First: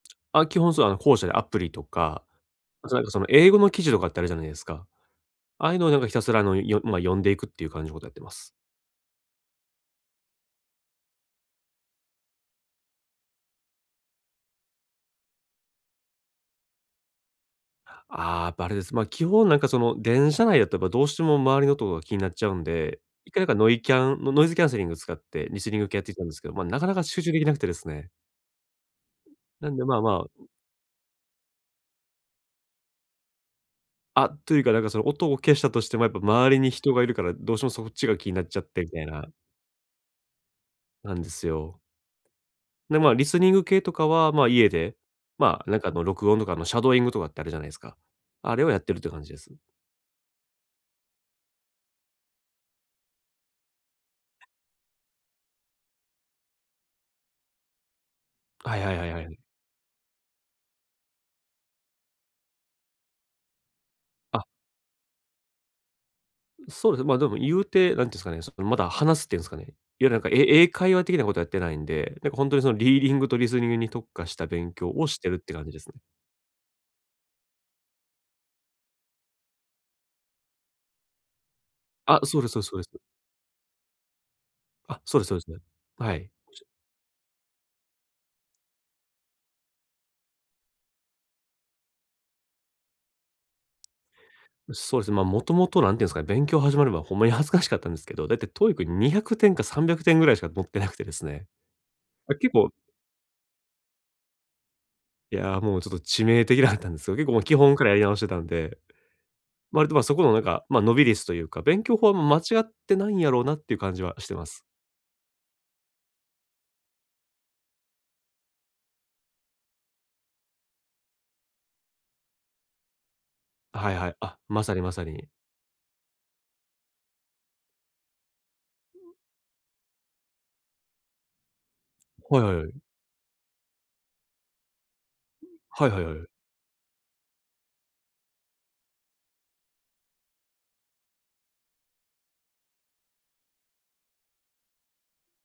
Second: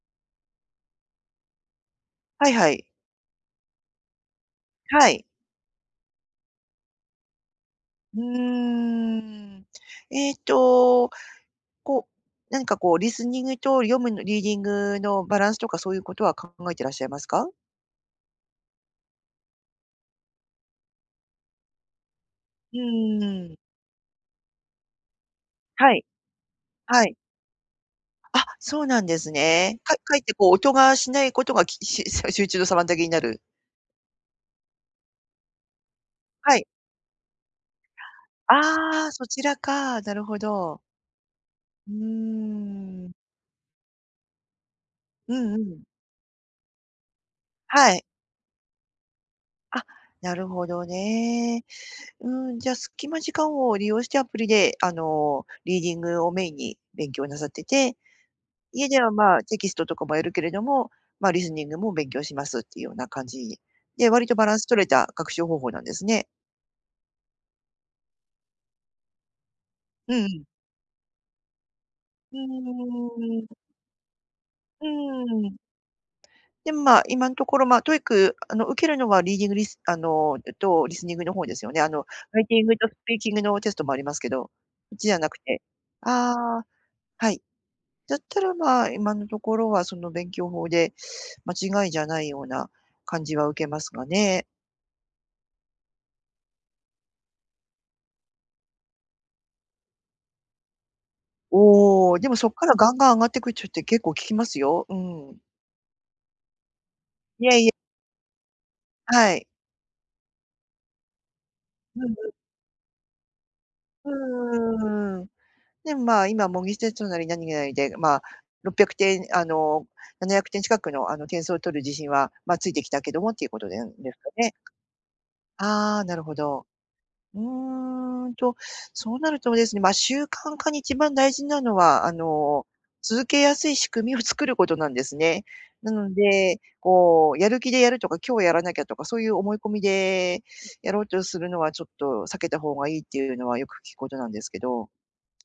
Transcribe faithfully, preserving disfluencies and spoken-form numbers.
あ、基本そうあの後者でアプリとか、はいはい。それなんかその英語の記事とかってあるじゃないですか。はい。ああいうのをなんかひたすらあの、よまあ読んでいくっていう感じのことをやっうてーます。ん、えっとこうなんかこうリスニングと読むのリーディングのバランスとかそういうことは考えていらっしゃいますか？ああ、やっばあれです。ま、基本なんかその、電車内だとやっぱどうしても周りの音が気になっちゃうんうで、一回なんかん。ノイキャンノイズキャンセリングを使って、リスニングは系やっい。てきたんですけど、ま、なかなかはい。集中できなくてですね、あ、そうなんですなんね。でかまあまかえっあてこう音がしないことが、きし集中の妨げになる？あ、というかなんかその音を消したとしてもやっぱ周はりい。に人がいるから、どうしてもそっちが気になっちゃってみたあいあ、そな。ちらか、なるほど。なんですよ。うで、ーまん。あ、リスニング系とかは、まあ、家で、うんうまあ、なんん。かあの録音とかあのシャドーイングとかってあるじゃないですか。はい。あれをやってるっていう感じです。あ、なるほどね。うん、じゃあ、隙間時間を利用してアプリであのリーディングをメインに勉強なさってて、はい家はいでははいはまい。あ、テキストとかもやるけれども、まあ、リスニングも勉強しますっていうような感じ、で、割とあ。バランス取れた学習方法なんですね。そうですね、まあ、でも言うて、何て言うんですかね、まだ話すっていうんですかね、いわゆるうなんんうかん。え英会話的なことはやってないんで、なんうか本当にそのリーディングとーリん。スニングに特化した勉う強をしてるってん。感じですね。でもまあ、今のところま、TOEIC あの、受けるのはリーディングリスあのえっと、リスニングの方ですよね。あのあ、そラうイですテそうィでンすグそうでとスす。ピーキングのテストもありますけど、そっあ、ちじゃそうでなすそくうですね。て。はい。ああ、はい。だったらまあ、今のところはその勉強法で間違いじゃないような感じは受けますがね。そうですね、まあ、もともと何て言うんですかね、勉強始める前ほんまに恥ずかしかったんですけど、大体 TOEIC にひゃくてんかさんびゃくてんぐらいしか取ってなくてですね。おお、であ、もそ結っか構らガンガン上がっていく人って結構聞きますよ。ういん。や、もうちょっと致命的だったんですけど、結構もういや基いや。本からやり直してたんで。はい。割とまあ、そこのなんか、まあ、伸び率というか、勉強う法はんうん。間違ってないんやろうなっていう感じはしてます。うーん。でもまあ、今模擬テストなり何なりでまあ、ろっぴゃくてん、あのななひゃくてん近くのあの点数を取る自信はまあ、ついてきたけどもっていうことなんはいはでい。すかあ、ね。まさにまさに。ああ、なるほど。うーんと、そうなるとですね、まあ、習慣化に一番大事なのはあはいはいの、はい。続けやすい仕組みを作ることなんですね。はないはいはのい。で、こうやる気でやるとか、今日はやらなきゃとか、そういう思い込みで、やろうとするのはちょっと避けた方がいいっていうのはよく聞くことなんですけど。